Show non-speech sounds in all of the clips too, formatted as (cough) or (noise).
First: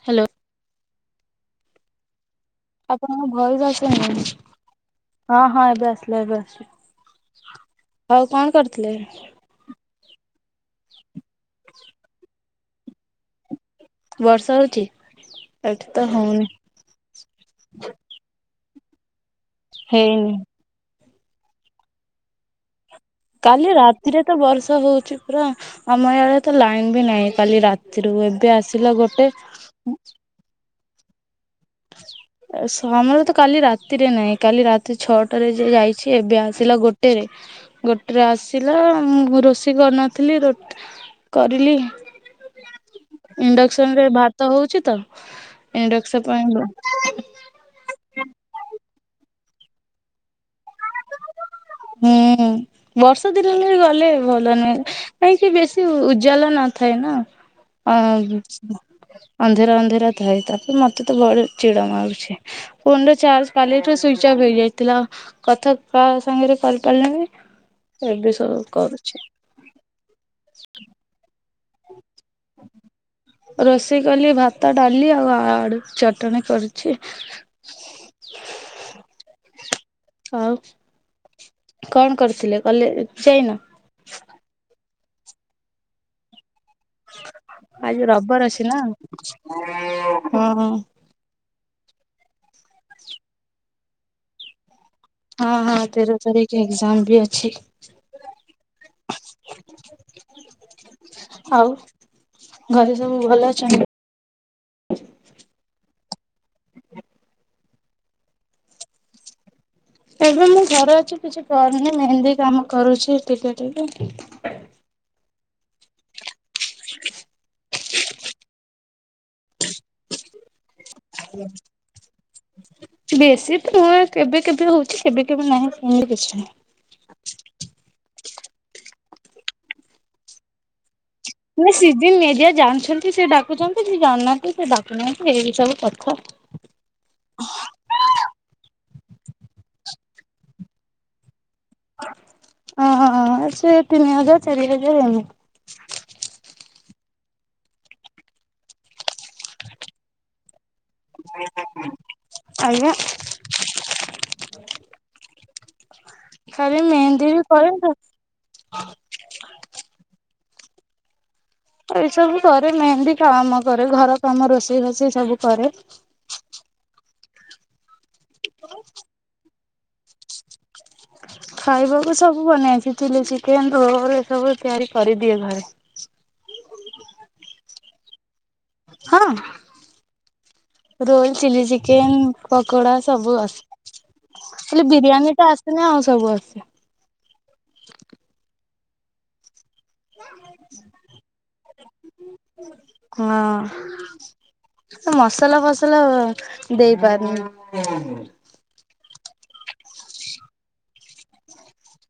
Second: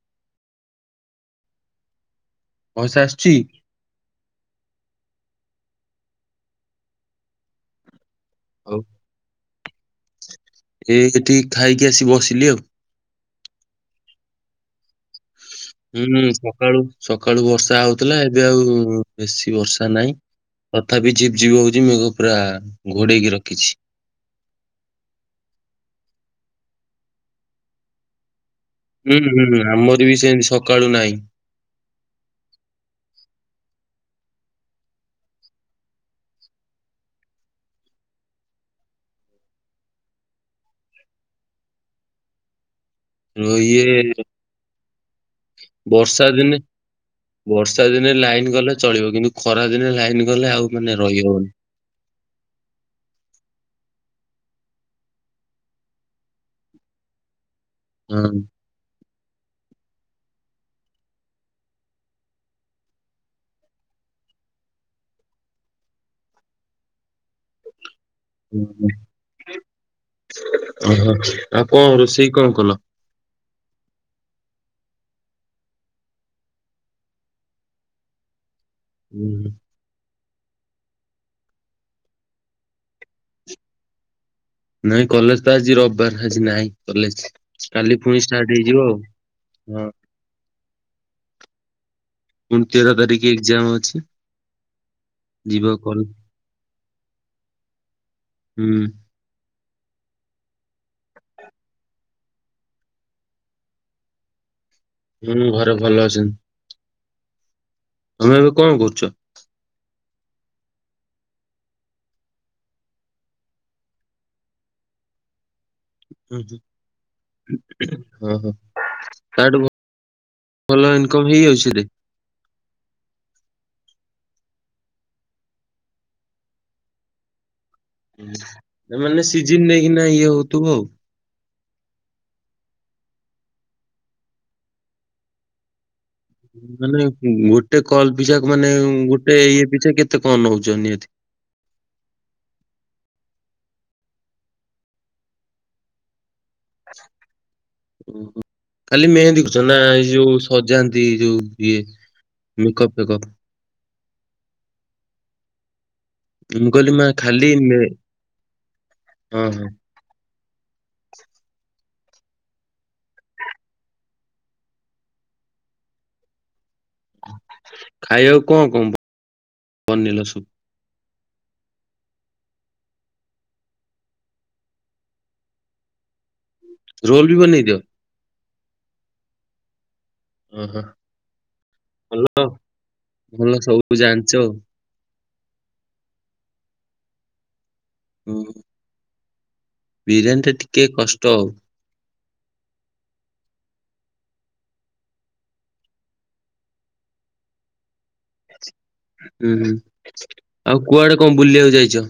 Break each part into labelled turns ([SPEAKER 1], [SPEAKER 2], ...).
[SPEAKER 1] Hello.
[SPEAKER 2] Voice
[SPEAKER 1] ଆପଣଙ୍କ
[SPEAKER 2] ଆସୁଛି?
[SPEAKER 1] Voice ଆସୁନି। ହଁ, ହଁ, ଏବେ ଆସିଲା ଏବେ ଆସୁଚି। ଆଉ କଣ କରୁଥିଲେ?
[SPEAKER 2] ଏଇଠିକ ଖାଇକି ଆସି ବସିଲି ଆଉ।
[SPEAKER 1] ବର୍ଷା ହଉଚି?
[SPEAKER 2] ହୁଁ, ସକାଳୁ ସକାଳୁ ବର୍ଷା ହଉଥିଲା, ଏବେ ଆଉ ବେଶୀ ବର୍ଷା ନାହିଁ।
[SPEAKER 1] ହେଇନି।
[SPEAKER 2] ତଥାପି ଝିପି ଝିପ୍ ହଉଛି, ମେଘ ପୁରା ଘୋଡେଇକି ର
[SPEAKER 1] କାଲି ରାତ୍ ରାତିରେ ତ ବର୍ଷା ହଉଛି ପୁରା, ଆମ ୟାଡେ ତ ଲାଇନ ବି ନାହିଁ, କାଲି ରାତିରୁ ଏବେ ଆସ୍
[SPEAKER 2] ହୁଁ, ହୁଁ, ଆମର ବି ସେଁତି ସକାଳୁ ନାହିଁ।
[SPEAKER 1] ହ ସମର ତ କାଲି ରାତିରେ ନାହିଁ, କାଲି ରାତି ଛଅଟାରେ ଯେ ଯାଇଛି, ଏବେ ଆସିଲା ଗୋଟେରେ। ଗୋଟେରେ ଆସିଲା, ମୁଁ ରୋଷେଇ କରିନଥିଲି, ରୁଟି କରିଲି।
[SPEAKER 2] ର- ଇଏ
[SPEAKER 1] ଇଣ୍ଡକ୍ସନରେ ଭାତ ହଉଚିତ ଇଣ୍ଡକ୍ସ
[SPEAKER 2] ବର୍ଷା ଦିନେ ବର୍ଷା ଦିନେ ଲାଇନ୍ ଗଲେ ଚଳିବ କିନ୍ତୁ ଖରା ଦିନେ ଲାଇନ୍ ଗଲେ ଆଉ ମାନେ ରହିବନି।
[SPEAKER 1] ହୁଁ ବର୍ଷା ଦିନରେ ଗଲେ ଭଲ ନୁହେଁ। କାହିଁକି ବେଶୀ ଉଜଲ ନଥାଏନା
[SPEAKER 2] ହଁ
[SPEAKER 1] ଅଁ ଅନ୍ଧିରା ଅନ୍ଧିରା ଥାଏ ତାପରେ ମତେତ ଭାରି ଚିଡ଼ି ମାରୁଛି। ଫୋନରେ ଚାର୍ଜ କାଲିଠୁ ସୁଇଚ୍ ଅଫ୍ ହେଇଯାଇଥିଲା କଥା କାସାଙ୍ଗରେ କରିପାରିଲଣି ଏବେ ସବୁ
[SPEAKER 2] ହୁଁ,
[SPEAKER 1] କରୁଛି।
[SPEAKER 2] ଓହୋ ଆଉ କଣ ରୋଷେଇ କଣ କଲ?
[SPEAKER 1] ରୋଷେଇ କଲି ଭାତ ଡ଼ାଲି ଆଉ ଆଡ଼ୁ ଚଟଣି କରିଛି। (inaudible)
[SPEAKER 2] ଉଁ ହୁଁ।
[SPEAKER 1] ଆଉ କଣ କରିଥିଲେ କଲେଜ୍ ଯାଇନ?
[SPEAKER 2] ନାଇଁ କଲେଜତ ଆଜି ରବିବାର ଆଜି ନାଇଁ। କଲେଜ୍ କାଲି
[SPEAKER 1] ଆଜି
[SPEAKER 2] ଫୁଣି
[SPEAKER 1] ରବିବାର
[SPEAKER 2] ଷ୍ଟାର୍ଟ
[SPEAKER 1] ଅଛି ନା
[SPEAKER 2] ହେଇଯିବ
[SPEAKER 1] ହଁ
[SPEAKER 2] ଆଉ ହଁ।
[SPEAKER 1] ହଁ।
[SPEAKER 2] ପୁଣି ଣ ତେର ତାରିଖ ଏଗ୍ଜାମ୍ ଅଛି।
[SPEAKER 1] ହଁ
[SPEAKER 2] ଯିବ
[SPEAKER 1] ହଁ
[SPEAKER 2] କଲ
[SPEAKER 1] ତେର ତାରିଖ ଏକ୍ଜାମବି ଅଛି।
[SPEAKER 2] ହୁଁ।
[SPEAKER 1] ଆଉ ଘରେ ସବୁ ଭଲ ଅଛନ୍ତି?
[SPEAKER 2] ହୁଁ ଘରେ ଭଲ ଅଛନ୍ତି। ତମେ ଏବେ କଣ କରୁଚ?
[SPEAKER 1] ଏବେ ମୁଁ ଘରେ ଅଛି କିଛି କରୁନି ମେହେନ୍ଦୀ କାମ କରୁଛି ଟିକେ ଟିକେ
[SPEAKER 2] ଉଁ ହଁ ଓହୋ ତାଠୁ ଭ ଭଲ ଇନକମ୍ ହେଇଯାଉଛି ସେଇଦେ
[SPEAKER 1] ବେଶୀ ଫୁଲ୍ କେବେ କେବେ ହଉଚି କେବେ କେବେ ନାହିଁ ସେମିତି କିଛି ନାହିଁ।
[SPEAKER 2] ହୁଁ ମାନେ ସିଜିନ୍ ନେଇକିନା ଇଏ ହଉଥିବ ଆଉ।
[SPEAKER 1] ନା ସିଜିନ୍ ନିଏ ଯିଏ ଜାଣିଛନ୍ତି ସେ ଡାକୁଛନ୍ତି ସିଏ ଜାଣିନାହାନ୍ତି ସେ ଡାକୁନାହାନ୍ତି ଏଇବି ସବୁ କଥା।
[SPEAKER 2] ମାନେ ଗୋଟେ କଲ୍ ପିଛା ମାନେ ଗୋଟେ ଇଏ ପିଛା କେତେ କଣ ନୋଉଚ ନିହାତି?
[SPEAKER 1] ହଁ ସେ ତିନି ହଜାରେ ଚାରି ହଜାରେ ଏମିତି।
[SPEAKER 2] ଓହୋ ଖାଲି ମେହେନ୍ଦି କରୁଚ ନା ଏଇ ଯୋଉ ସଜା ତି ଯଉ ଇଏ
[SPEAKER 1] ଆଜ୍ଞା।
[SPEAKER 2] ମେକଅପ୍ ଫେକଅପ୍? ମୁଁ
[SPEAKER 1] ଖାଲି
[SPEAKER 2] କହିଲି ମା
[SPEAKER 1] ମେହେନ୍ଦୀ ବି
[SPEAKER 2] ଖାଲି
[SPEAKER 1] କରେ
[SPEAKER 2] ମେ
[SPEAKER 1] ତ
[SPEAKER 2] ଅଁ ହଁ।
[SPEAKER 1] ଏଇ ସବୁ କରେନାହିଁ ମେନ୍ ବି କାମ୍ କରେ ଘର କାମ ରୋଷେଇ ଫୋଷେଇ ସବୁ କରେ।
[SPEAKER 2] ଖାଇବାକୁ କଣ କଣ ବନେଇଲ ସବୁ?
[SPEAKER 1] ଖାଇବାକୁ ସବୁ ବନେଇଆସେ ଚିଲି ଚିକେନ୍ ରୋଲ୍ ଏସବୁ ତିଆରି କରିଦିଏ ଘରେ।
[SPEAKER 2] ରୋଲବି ବନେଇ ଦିଅ।
[SPEAKER 1] ହଁ।
[SPEAKER 2] ଓହୋ
[SPEAKER 1] ରୋଲ୍ ଚିଲି ଚିକେନ୍
[SPEAKER 2] ଭଲ
[SPEAKER 1] କପଡ଼ା ସବୁ
[SPEAKER 2] ଭଲ ସବୁ
[SPEAKER 1] ଆସେ।
[SPEAKER 2] ଜାଣିଛ
[SPEAKER 1] ଖାଲି ବିରିୟାନୀଟା ଆସେନି ଆଉ ସବୁ ଆସେ।
[SPEAKER 2] ହୁଁ। ବିରିୟାନୀଟା ଟିକେ କଷ୍ଟ ଆଉ।
[SPEAKER 1] ହଁ। ମୁଁ ମସଲା ଫସଲା ଦେଇ ପାରୁନି।
[SPEAKER 2] ଉଁ ହୁଁ ଆଉ କୁଆଡ଼େ କଣ ବୁଲିବାକୁ ଯାଇଚ?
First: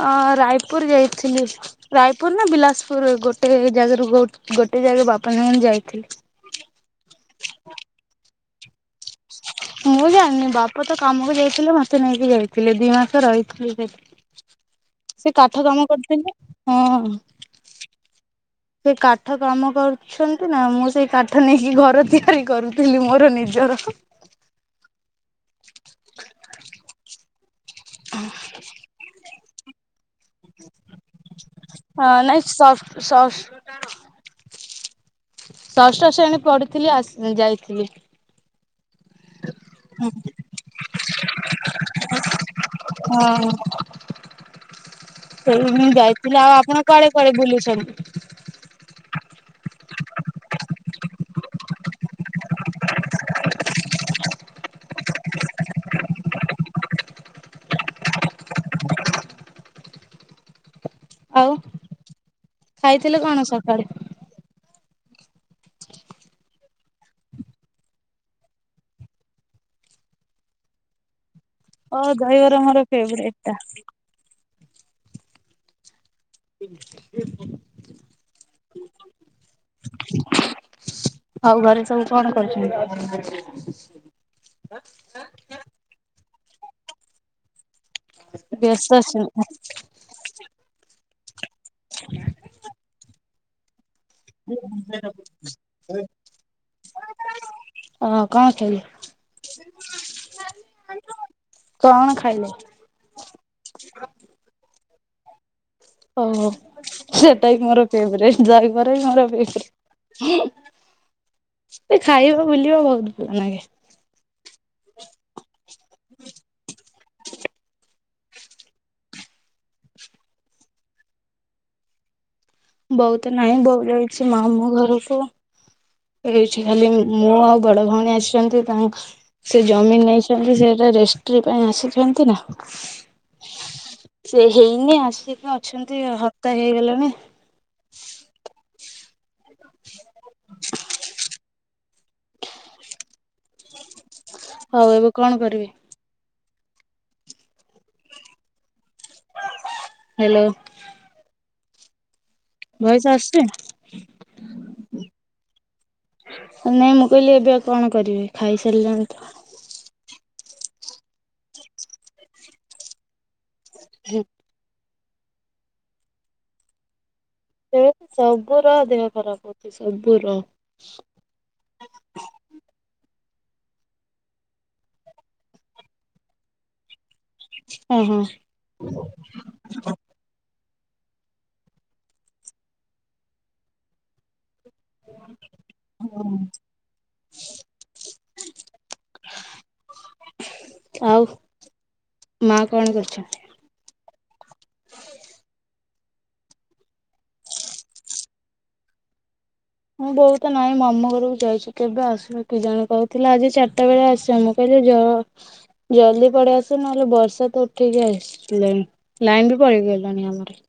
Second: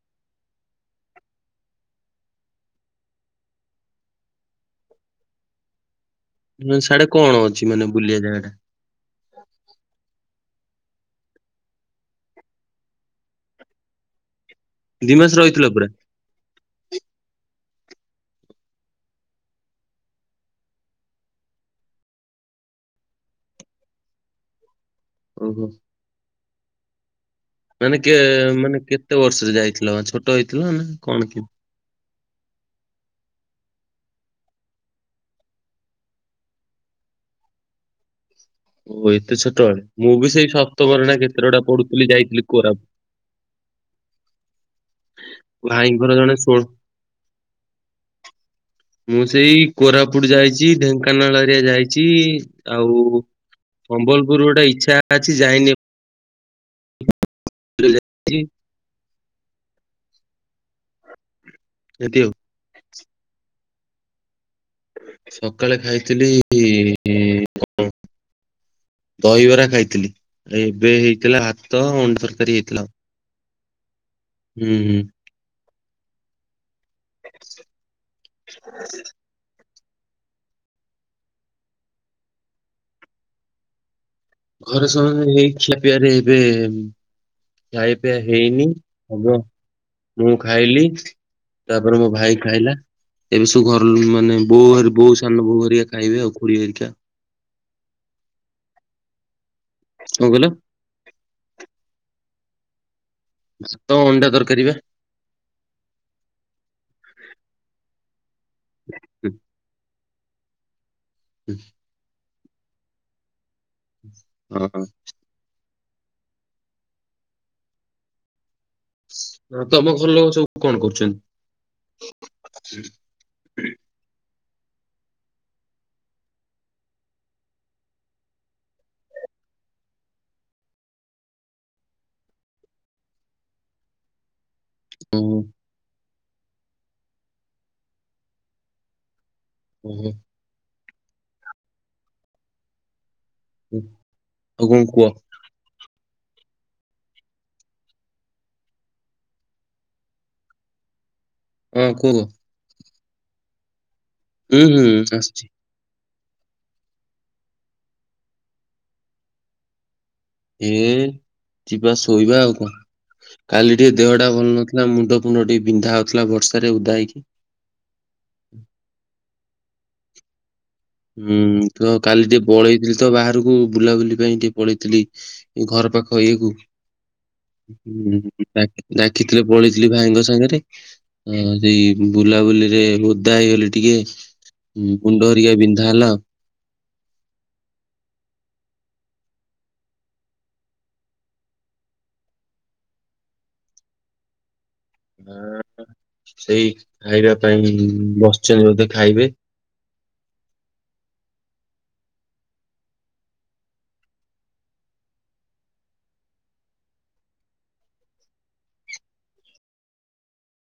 [SPEAKER 1] ଅ ରାୟପୁର ଯାଇଥିଲି। ରାୟପୁର ନା ବିିଲାସପୁର ଗୋଟେ ଜାଗାରୁ ଗୋଟେ ଜାଗାରେ ବାପା ମା ମାନେ ଯାଇଥିଲି।
[SPEAKER 2] ସାଡେ କଣ ଅଛି ମାନେ ବୁଲିବା ଜାଗା ଟା?
[SPEAKER 1] ମୁଁ ଜାଣିନି ବାପା ତ କାମକୁ ଯାଇଥିଲେ ମତେ ନେଇକି ଯାଇଥିଲେ ଦି ମାସ ରହିଥିଲି ସେଠି।
[SPEAKER 2] ଦି ମାସ
[SPEAKER 1] ସେ କାଠ
[SPEAKER 2] ରହିଥିଲ
[SPEAKER 1] କାମ
[SPEAKER 2] ପୁରା
[SPEAKER 1] କରୁଥିଲେ ହଁ। ସେ କାଠ କାମ କରୁଛନ୍ତି ନା ମୁଁ ସେଇ କାଠ ନେଇକି ଘର ତିଆରି କରୁଥିଲି ମୋର ନିଜର।
[SPEAKER 2] ଓହୋ। ମାନେ କେ ମାନେ କେତେ ବର୍ଷରେ ଯାଇଥିଲା ଛୋଟ ହେଇଥିଲା ନା କଣ କି?
[SPEAKER 1] ହଁ ନାଇ ସଫ୍ଟ ସଫ୍ ଷଷ୍ଠ ଶ୍ରେଣୀ ପଢ଼ୁଥିଲି ଆ ଯାଇଥିଲି।
[SPEAKER 2] ଓ ଏତେ ଛୋଟବେଳେ ମୁଁ ବି ସେଇ ସପ୍ତମରେ ନା କେତେ ବଡା ପଢୁଥିଲି ଯାଇଥିଲି କୋରାପ
[SPEAKER 1] ହଁ। ସେଇ ମୁଁ
[SPEAKER 2] ଭାଇଙ୍କର ଜଣେ
[SPEAKER 1] ଯାଇଥିଲି ଆଉ
[SPEAKER 2] ଷୋଳ
[SPEAKER 1] ଆପଣ କୁଆଡେ କୁଆଡେ ବୁଲୁଛନ୍ତି?
[SPEAKER 2] ମୁଁ ସେଇ କୋରାପୁଟ ଯାଇଛି ଢେଙ୍କାନାଳ ହେରିଆ ଯାଇଛି ଆଉ ସମ୍ବଲପୁରରୁ ଗୋଟେ ଇଚ୍ଛା ଅଛି ଯାଇନି ଏପ
[SPEAKER 1] ଆଉ
[SPEAKER 2] ଏମତି ଆଉ
[SPEAKER 1] ଖାଇଥିଲେ କଣ ସକାଳେ?
[SPEAKER 2] ସକାଳେ ଖାଇଥିଲି କଣ? ଦହିବରା ଖାଇଥିଲି ଏବେ ହେଇଥିଲା ହା
[SPEAKER 1] ଓ ଦହିବାର ମୋର ଫେବରେଟଟା।
[SPEAKER 2] ହୁଁ ହୁଁ।
[SPEAKER 1] ଆଉ ଘରେ ସବୁ କଣ କରୁଛନ୍ତି?
[SPEAKER 2] ଘରେ ସମସ୍ତେ ଏଇ ଖିଆ ପିଆରେ ଏବେ ଖାଇ ପିଇବା ହେଇନି
[SPEAKER 1] ବ୍ୟସ୍ତ
[SPEAKER 2] ହବ
[SPEAKER 1] ଅଛନ୍ତି
[SPEAKER 2] ମୁଁ ଖାଇଲି ତାପରେ ମୋ ଭାଇ ଖାଇଲା ଏବେ ସବୁ ଘର ମାନେ ବୋଉ ବୋଉ ସାନ ବୋଉ ହରିକା ଖାଇବେ ଆଉ ଖୁଡି ହେରିକା।
[SPEAKER 1] ହଁ କଣ ଖାଇଲ?
[SPEAKER 2] କଣ କହିଲ
[SPEAKER 1] କଣ ଖାଇଲେ?
[SPEAKER 2] ଭାତ ଅଣ୍ଡା ତରକାରୀ ବା।
[SPEAKER 1] ହଉ ହଉ ସେଟା ବି ମୋର ଫେବେରାଇଟି ଦହିବରା ବି ମୋର
[SPEAKER 2] ହୁଁ
[SPEAKER 1] ଫେବେରାଇଟି।
[SPEAKER 2] ହୁଁ?
[SPEAKER 1] ସେ ଖାଇବା ବୁଲିବା ବହୁତ ଭଲ ଲାଗେ।
[SPEAKER 2] ହଁ। ହ ତମ ଘର ଲୋକ ସବୁ କଣ କରୁଛନ୍ତି?
[SPEAKER 1] ବୋଉ ତ ନାହିଁ ବୋଉ ଯାଇଛି ମାମୁ ଘରକୁ। ଉଛି ଖାଲି ମୋ ଆଉ ବଡ ଭଉଣୀ ଆସିଛନ୍ତି ତାଙ୍କ ସେ ଜମିି ନେଇଛନ୍ତି ସେଟା ରେଷ୍ଟି ପାଇଁ ଆସିଛନ୍ତି ନା। ସେ ହେଇନି
[SPEAKER 2] ଓହୋ
[SPEAKER 1] ଆସିକି ଅଛନ୍ତି ହପ୍ତାଏ ହେଇଗଲାଣି।
[SPEAKER 2] ହୁଁ ହୁଁ। ଆଉ କଣ
[SPEAKER 1] ହଉ
[SPEAKER 2] କୁହ
[SPEAKER 1] ଏବେ କଣ କରିବେ? ହ୍ୟାଲୋ।
[SPEAKER 2] ହଁ କୁହ?
[SPEAKER 1] ଭୟେସ ଆସୁଛି?
[SPEAKER 2] ଉଁ ହୁଁ ଆସୁଛି।
[SPEAKER 1] ନାଇଁ ମୁଁ କହିଲି ଏବେ ଆଉ କଣ କରିବେ ଖାଇସାରିଲେଣି ତ?
[SPEAKER 2] ଏ ଯିବା ଶୋଇବା ଆଉ କଣ କାଲି ଟିକେ ଦେହଟା ଭଲନ ଲା ମୁଣ୍ଡ ଫୁଣ୍ଡ ଟିକେ ବିନ୍ଧା ହଉଥିଲା ବର୍ଷାରେ ଓଦା ହେଇକି।
[SPEAKER 1] ତୋର ସବୁର ଦେହ ଖରାପ ହଉଛି ସବୁର
[SPEAKER 2] ହୁଁ ତ କାଲି ଟିକେ ପଳେଇଥିଲି ତ ବାହାରକୁ ବୁଲାବୁଲି ପାଇଁ ଟିକେ ପଳେଇଥିଲି। ଘର ପାଖ ଇଏକୁ
[SPEAKER 1] ଓହୋ
[SPEAKER 2] ଡାକ ଡାକିଥିଲେ ପଳେଇ ଥିଲି ଭାଇଙ୍କ ସାଙ୍ଗରେ ଅ ସେଇ ବୁଲାବୁଲିରେ ଓଦା ହେଇଗଲି ଟିକେ। ହୁଁ ମୁୁଣ୍ଡ ହରିଆ ବିନ୍ଧା ହେଲା ଆଉ।
[SPEAKER 1] ହଁ (unintelligible) ଆଉ ମା କଣ କରୁଛନ୍ତି?
[SPEAKER 2] ହଁ ସେଇ ଖାଇବା ପାଇଁ ବସିଛନ୍ତି ବୋଧେ ଖାଇବେ।
[SPEAKER 1] ଉଁ ବୋଉ ନାଇଁ ମାମୁଁ ଘରକୁ ଯାଇଛି କେବେ ଆସିବ କି ଜାଣି କହୁଥିଲା ଆଜି ଚାରିଟା ବେଳେ ଆସିମୁ। କହିଲେ ଜ ଜଲ୍ଦି ପଡେଇ ଆସିବୁ ନହେଲେ ବର୍ଷା ତ ଉଠେଇକି ରହିଛି ଆସିଲାଣି। ଲାଇନ ବି ପଳେଇଗଲାଣି ଆମରେ।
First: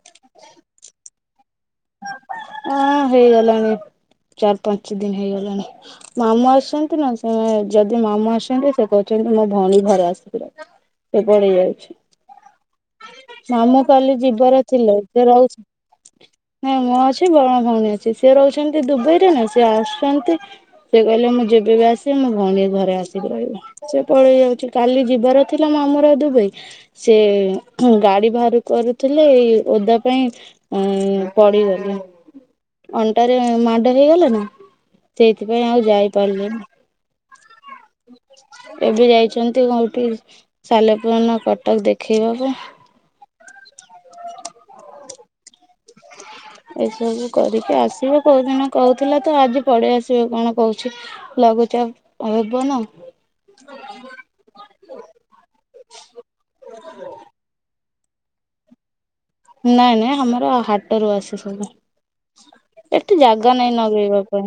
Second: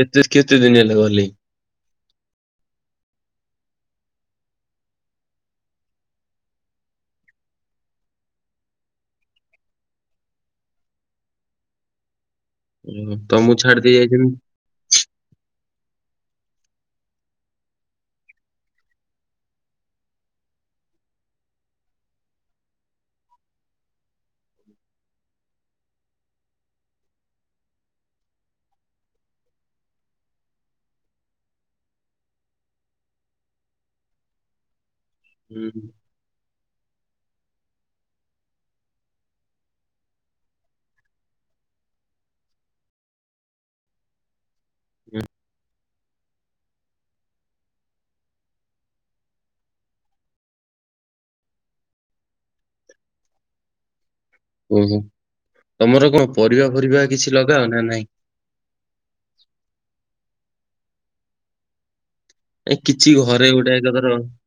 [SPEAKER 2] କେତେ ସ କେତେ ଦିନି ହେଲା ଗଲେଣି?
[SPEAKER 1] ଅଁ ହେଇଗଲାଣି ଚାରି ପାଞ୍ଚ ଦିନି ହେଇଗଲାଣି। ମାମୁଁ ଆସଛନ୍ତି ନା ସେମାନେ ଯଦି ମାମୁଁ ଆସଛନ୍ତି ସେ କହୁଛନ୍ତି ମୋ ଭଉଣୀ ଘରେ ଆସିକିରହୁ। ସେ ପଳେଇ ଯାଉଛି।
[SPEAKER 2] ଓହୋ ତମକୁ ଛାଡି
[SPEAKER 1] ମାମୁଁ
[SPEAKER 2] ଦେଇ
[SPEAKER 1] କାଲି
[SPEAKER 2] ଯାଇଛନ୍ତି।
[SPEAKER 1] ଯିବାର ଥିଲେ ସେ ରହୁଛ ନାଇଁ ମୁଁ ଅଛି ମ ଭଉଣୀ ଅଛି ସିଏ ରହୁଛନ୍ତି ଦୁବାଇ ରେ ନା ସିଏ ଆସୁଛନ୍ତି ସେ କହିଲେ ମୁଁ ଯେବେ ବି ଆସେ ମୋ ଭଉଣୀ ଘରେ ଆସିକି ରହିବ। ସେ ପଳେଇ ଯାଉଛି କାଲି ଯିବାର ଥିଲା ମାମଁର ଦୁବାଇ ସେ ଉଁ ଗାଡି ଭାଆର କରୁଥିଲେ ଏଇ ଓଦା ପାଇଁ ଉଁ ପଡିଗଲେ। ଅଣ୍ଟାରେ ମାଡ ହେଇଗଲା ନା? ସେଇଥିପାଇଁ
[SPEAKER 2] ହୁଁ,
[SPEAKER 1] ଆଉ ଯାଇପାରିଲେନି। ଏବେ ଯାଇଛନ୍ତି କୋଉଠି ସାଲେପୁର ନା କଟକ ଦେଖେଇବା ପାଇଁ।
[SPEAKER 2] ଆଜ୍ଞା।
[SPEAKER 1] ଏସବୁ କରିକି ଆସିବ କୋଉ ଦିନ କହୁଥିଲା ତ ଆଜି ପଳେଇ ଆସିବ କଣ କହୁଛି। ଲଘୁଚାପ ହେବ ନା?
[SPEAKER 2] ଓହୋ ତମର କଣ ପରିବା ଫରିବା କିଛି ଲଗାଅ ନା ନାଇଁ?
[SPEAKER 1] ନାଇଁ ନାଇଁ ଆମର ହାଟରୁ ଆସେ ସବୁ।
[SPEAKER 2] ଏ କିଛି
[SPEAKER 1] ଏଠି
[SPEAKER 2] ଘରେ
[SPEAKER 1] ଜାଗା
[SPEAKER 2] ଗୋଟେ
[SPEAKER 1] ନାଇଁ
[SPEAKER 2] ଏକାଥର
[SPEAKER 1] ନଗେଇବା ପାଇଁ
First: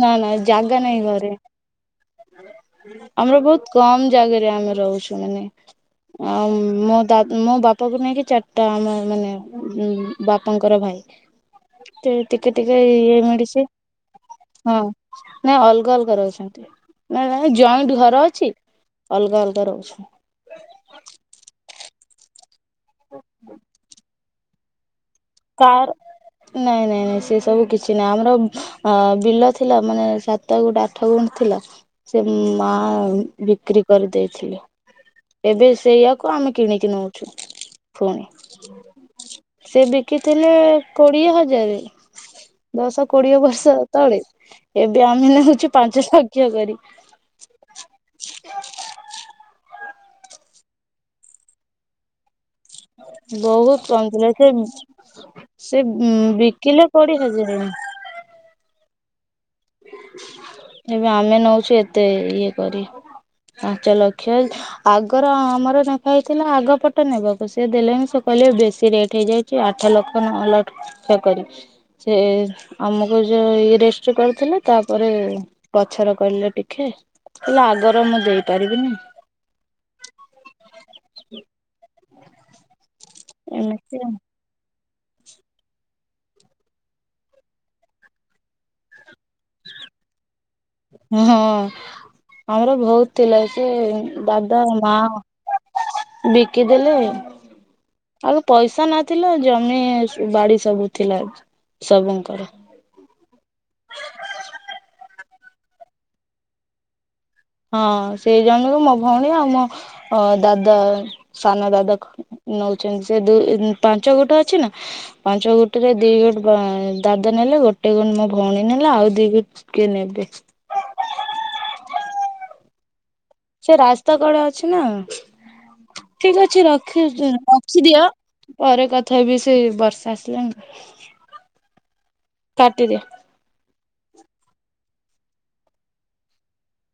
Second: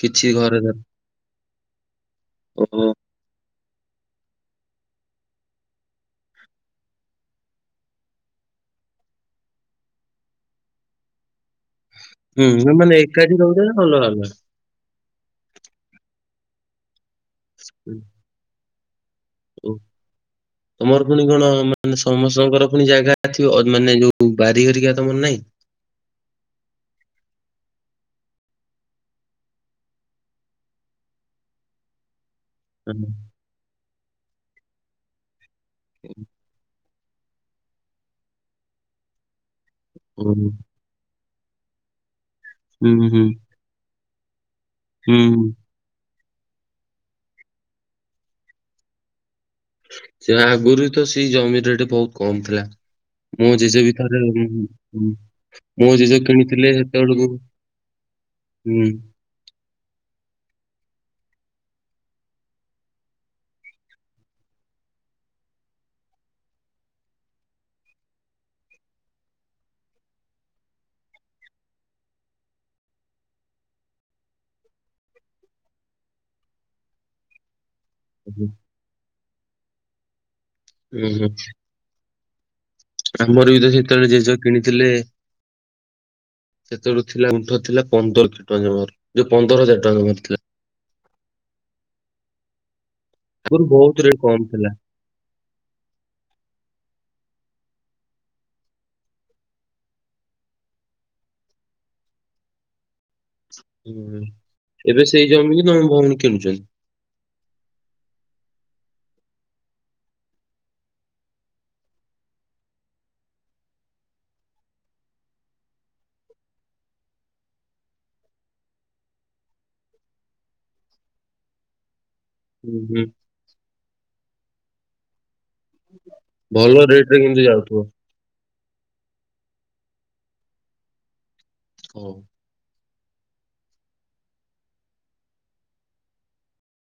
[SPEAKER 1] ନା
[SPEAKER 2] କିଛି
[SPEAKER 1] ନା
[SPEAKER 2] ଘରେ
[SPEAKER 1] ଜାଗା ନାଇଁ ଘରେ।
[SPEAKER 2] ଉଁ ଉଁ।
[SPEAKER 1] ଆମର ବହୁତ କମ ଜାଗାରେ ଆମେ ରହୁଛୁ ମାନେ ଆଉ ମୋ ଦା ମୋ ବାପାକୁ ନେଇକି ଚା ଟା ଆମ ମାନେ ଉଁ ବାପାଙ୍କର ଭାଇ। ତ
[SPEAKER 2] ହୁଁ
[SPEAKER 1] ଟିକେ
[SPEAKER 2] ନା
[SPEAKER 1] ଟିକେ
[SPEAKER 2] ମାନେ
[SPEAKER 1] ଇଏ
[SPEAKER 2] ଏକାଠି ରହୁଛ
[SPEAKER 1] ମେଡିସି
[SPEAKER 2] ନା ଅଲଗା ଅଲଗା?
[SPEAKER 1] ହଁ। ନାଇଁ ଅଲଗା ଅଲଗା ରହୁଛନ୍ତି ନାଇଁ ନାଇଁ
[SPEAKER 2] ହୁଁ,
[SPEAKER 1] ଜଏଣ୍ଟ ଘର ଅଛି ଅଲଗା ଅଲ
[SPEAKER 2] ଓ
[SPEAKER 1] ଘର ଅଛି।
[SPEAKER 2] ତମର ପୁଣି କଣ ମାନେ ସମସ୍ତଙ୍କର ପୁଣି ଜାଗା ଥିବ ଅ ମାନେ ଯୋଉ ବାରି ହରିକା ତମର ନାହିଁ?
[SPEAKER 1] କାର୍ ନାଇଁ -ନାଇଁ -ନାଇଁ ସେ ସବୁ କିଛି ନାଇଁ ଆମର ଅ- ବିଲ ଥିଲା ମାନେ ସ ସାତ ଗୁଣ୍ଠୁ ଆଠ ଗୁଣ୍ଠୁ ଥିଲା ସେ ମା ବିକ୍ରି କରିଦେଇଥିଲେ। ଏବେ ସେଇଆକୁ ଆମେ କିଣିକି ନଉଚୁ ଫୁଣି। ସେ
[SPEAKER 2] ଓହୋ
[SPEAKER 1] ବିକିଥିଲେ କୋଡିଏ ହଜାରେ
[SPEAKER 2] ହୁଁ
[SPEAKER 1] ଦଶ
[SPEAKER 2] ହୁଁ
[SPEAKER 1] କୋଡିଏ ବର୍ଷ ତଳେ ଏବେ ଆମେ
[SPEAKER 2] ହୁଁ
[SPEAKER 1] ନେଇଚୁ ପାଞ୍ଚ ଲକ୍ଷ କରି।
[SPEAKER 2] ସେ ଆଗୁରୁ ତ ସେଇ ଜମି ରେଟ୍ ବହୁତ୍ କମ୍ ଥିଲା। ମୋ
[SPEAKER 1] ବହୁତ
[SPEAKER 2] ଜେଜେ ବି
[SPEAKER 1] କମ
[SPEAKER 2] ତ
[SPEAKER 1] ଥିଲା ସେ
[SPEAKER 2] (unintelligible)
[SPEAKER 1] ସେ
[SPEAKER 2] ମୋ ଜେଜେ କିଣିଥିଲେ
[SPEAKER 1] ବିକିଲେ କୋଡିଏ
[SPEAKER 2] ହେତେବେଳକୁ
[SPEAKER 1] ହଜାରେ
[SPEAKER 2] ହୁଁ।
[SPEAKER 1] ଏବେ ଆମେ ନଉଚୁ ଏତେ ଇଏ କରି ପାଞ୍ଚ ଲକ୍ଷ ଆଗର ଆମର ଲେଖା ହେଇଥିଲା ଆଗ ପଟ ନେବାକୁ ସିଏ ଦେଲେ ହିଁ ସେ କହିଲେ ବେଶୀ ରେଟ୍ ହେଇଯାଇ ଆଠ ଲକ୍ଷ ନ ଲକ୍ଷ (unintelligible) କରି ସେ ଆମକୁ ଯଉ ଇଏ ରେଷ୍ଟ୍ କରି ଥିଲେ ତାପରେ ପଛରେ କହିଲେ ଟିକେ ହେଲେ ଆଗର ମୁଁ
[SPEAKER 2] ହୁଁ
[SPEAKER 1] ଦେଇପାରିବିନି।
[SPEAKER 2] ଉଁ- ହୁଁ। ଆମର ବି ତ
[SPEAKER 1] ଏମିତି
[SPEAKER 2] ସେତେବେଳେ
[SPEAKER 1] ଆଉ
[SPEAKER 2] ଜେଜ କିଣିଥିଲେ ସେତବେଳକୁ ଥିଲା ଗୁଣ୍ଠ ଥିଲା ପନ୍ଦର ଟଙ୍କା ଜମାରୁ ଯଉ ପନ୍ଦର ହଜାର ଟଙ୍କା ଜମାରୁ ଥିଲା।
[SPEAKER 1] ହଁ ଆମର ବହୁତ୍ ଥିଲା
[SPEAKER 2] ଆଗରୁ
[SPEAKER 1] ସେ
[SPEAKER 2] ବହୁତ କମ୍
[SPEAKER 1] ଦାଦା
[SPEAKER 2] ଥିଲା।
[SPEAKER 1] ମା ବିକିଦେଲେ ଆଗ ପଇସା ନଥିଲା ଜମି ବାଡି ସବୁ ଥିଲା ସବୁଙ୍କର।
[SPEAKER 2] ହୁଁ ଏବେ ସେଇ ଜମି କିି ତମ ଭଉଣୀ କିଣୁଚନ୍ତି?
[SPEAKER 1] ହଁ ସେଇ ଜମିକୁ ମୋ ଭଉଣୀ ଆଉ ମୋ ଅ- ଦାଦା ସାନ ଦାଦା ଖ ନଉଚନ୍ତି ସେ ଦୁଇ -ଇଁ-ପାଞ୍ଚ ଗୁଣ୍ଠ ଅଛି ନା। ପାଞ୍ଚ ଗୁଣ୍ଠୁ ରେ ଦି (unintelligible) ଦାଦା ନେଲେ ଗୋଟେ ଗୁଣ୍ଠୁ ମୋ ଭଉଣୀ ନେଲା ଆଉ ଦି (unintelligible)
[SPEAKER 2] ହୁଁ -ହୁଁ।
[SPEAKER 1] ସେ ରାସ୍ତା କଡେ ଅଛି ନା। ଠିକ୍ ଅଛି
[SPEAKER 2] ଭଲ
[SPEAKER 1] ରଖି
[SPEAKER 2] ରେ କିନ୍ତୁ ଯାଉଥିବ।
[SPEAKER 1] -ରଖିଦିଅ। ପରେ କଥା ହେବି ସେ ବର୍ଷା ଆସିଲାଣି।
[SPEAKER 2] ହଉ।
[SPEAKER 1] କାଟିଦିଅ।